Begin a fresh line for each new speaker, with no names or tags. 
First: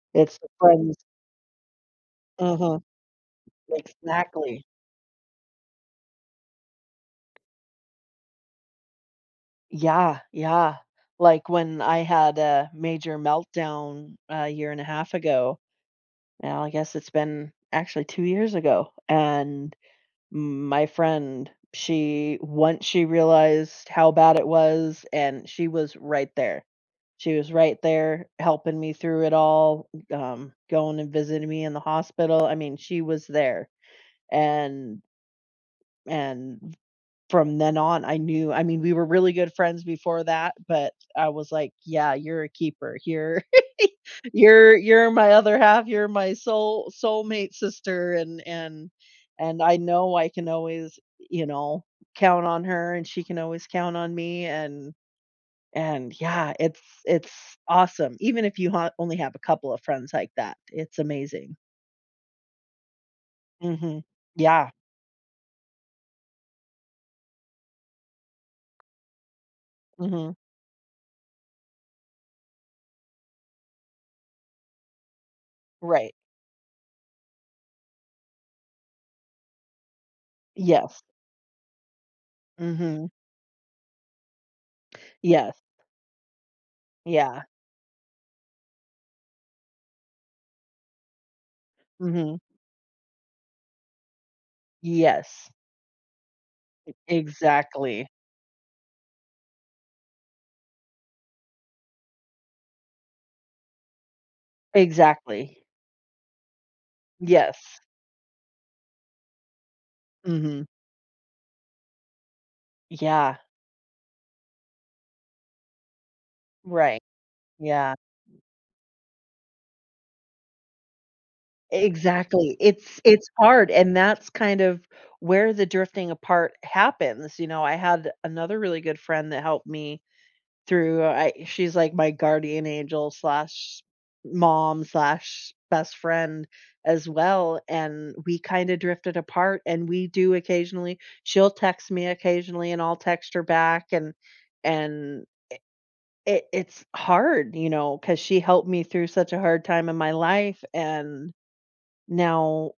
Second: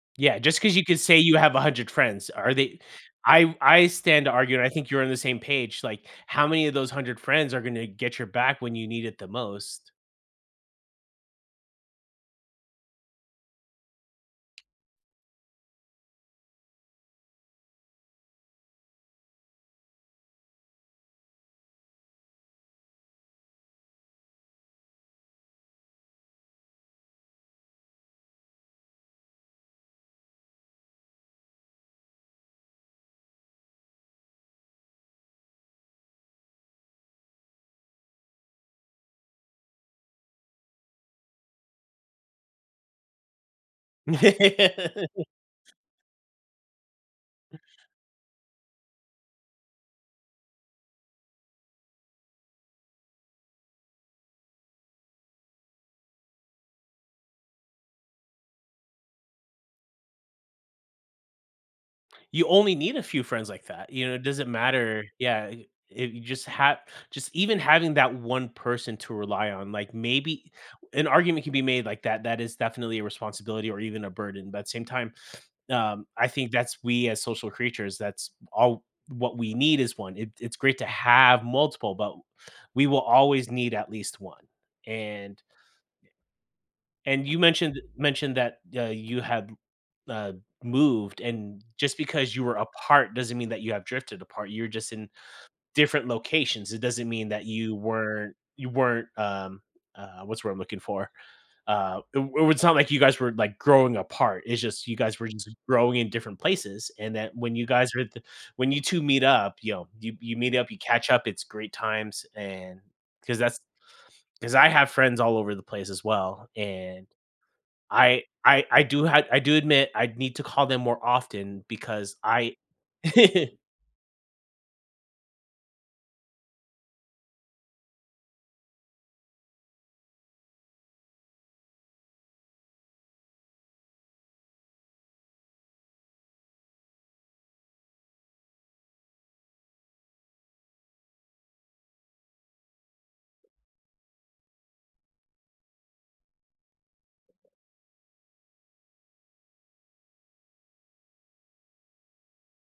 It's
Yeah,
the
just 'cause you could
friends.
say you have 100 friends, are they
Uh-huh.
I I stand to argue
Exactly.
and I think you're on the same page, like, how many of those 100 friends are gonna get your back when you need it the most?
Yeah, yeah. Like, when I had a major meltdown a year and a half ago. Now, I guess it's been actually 2 years ago, and m my friend, she once she realized how bad it was and she was right there. She was right there helping me through it all, g um, going and visiting me in the hospital, I mean, she was there, and and from then on, I knew I mean, we were really good friends before that, but I was, like, "Yeah, you're a keeper. You're you're you're my other half, you're my soul soulmate sister," and and and I know I can always, eh, you know, count on her, and she can always count on me, and and yeah it's it's awesome. Even if you ho only have a couple of friends like that, it's amazing.
You only need a few friends like that,
Mhm.
you know, it doesn't
Yeah.
matter, yeah, eh, eh, you just have just even having that 1 person to rely on, like,
Mhm.
maybe an argument can be made like that, that is definitely a responsibility or even a burden, but at the same time, um,
Right.
I think that's we as social creatures, that's all what we need is 1. I it's great to
Yes.
have multiple, but we will
Mhm.
always need at least 1. And
Yes.
and you
Yeah.
mentioned mentioned that, y uh, you had, uh, moved, and just because
Mhm.
you were apart doesn't mean that you have drifted apart, you're just in
Yes.
different locations, it doesn't mean that you
Exactly.
weren't you weren't um, uh, what's the word I'm looking for? Uh, i i it's not like you guys were, like, growing apart, it's just, you guys were just
Exactly.
growing in different places, and that when you
Yes.
guys were at the when you 2 meet up, you know, you you meet
Mhm.
up, you catch up, it's great times, and
Yeah.
'cause that's 'cause I have friends all over the place as well,
Right.
and
Yeah.
I I I do ha I do admit I need to call them more often because I
Exactly. It's it's hard, and that's kind of where the drifting apart happens, you know, I had another really good friend that helped me through I she's, like, my guardian angel/mom/best friend as well, and we kinda drifted apart, and we do occasionally she'll text me occasionally and I'll text her back and and, eh i it's hard, you know, 'cause she helped me through such a hard time in my life, and now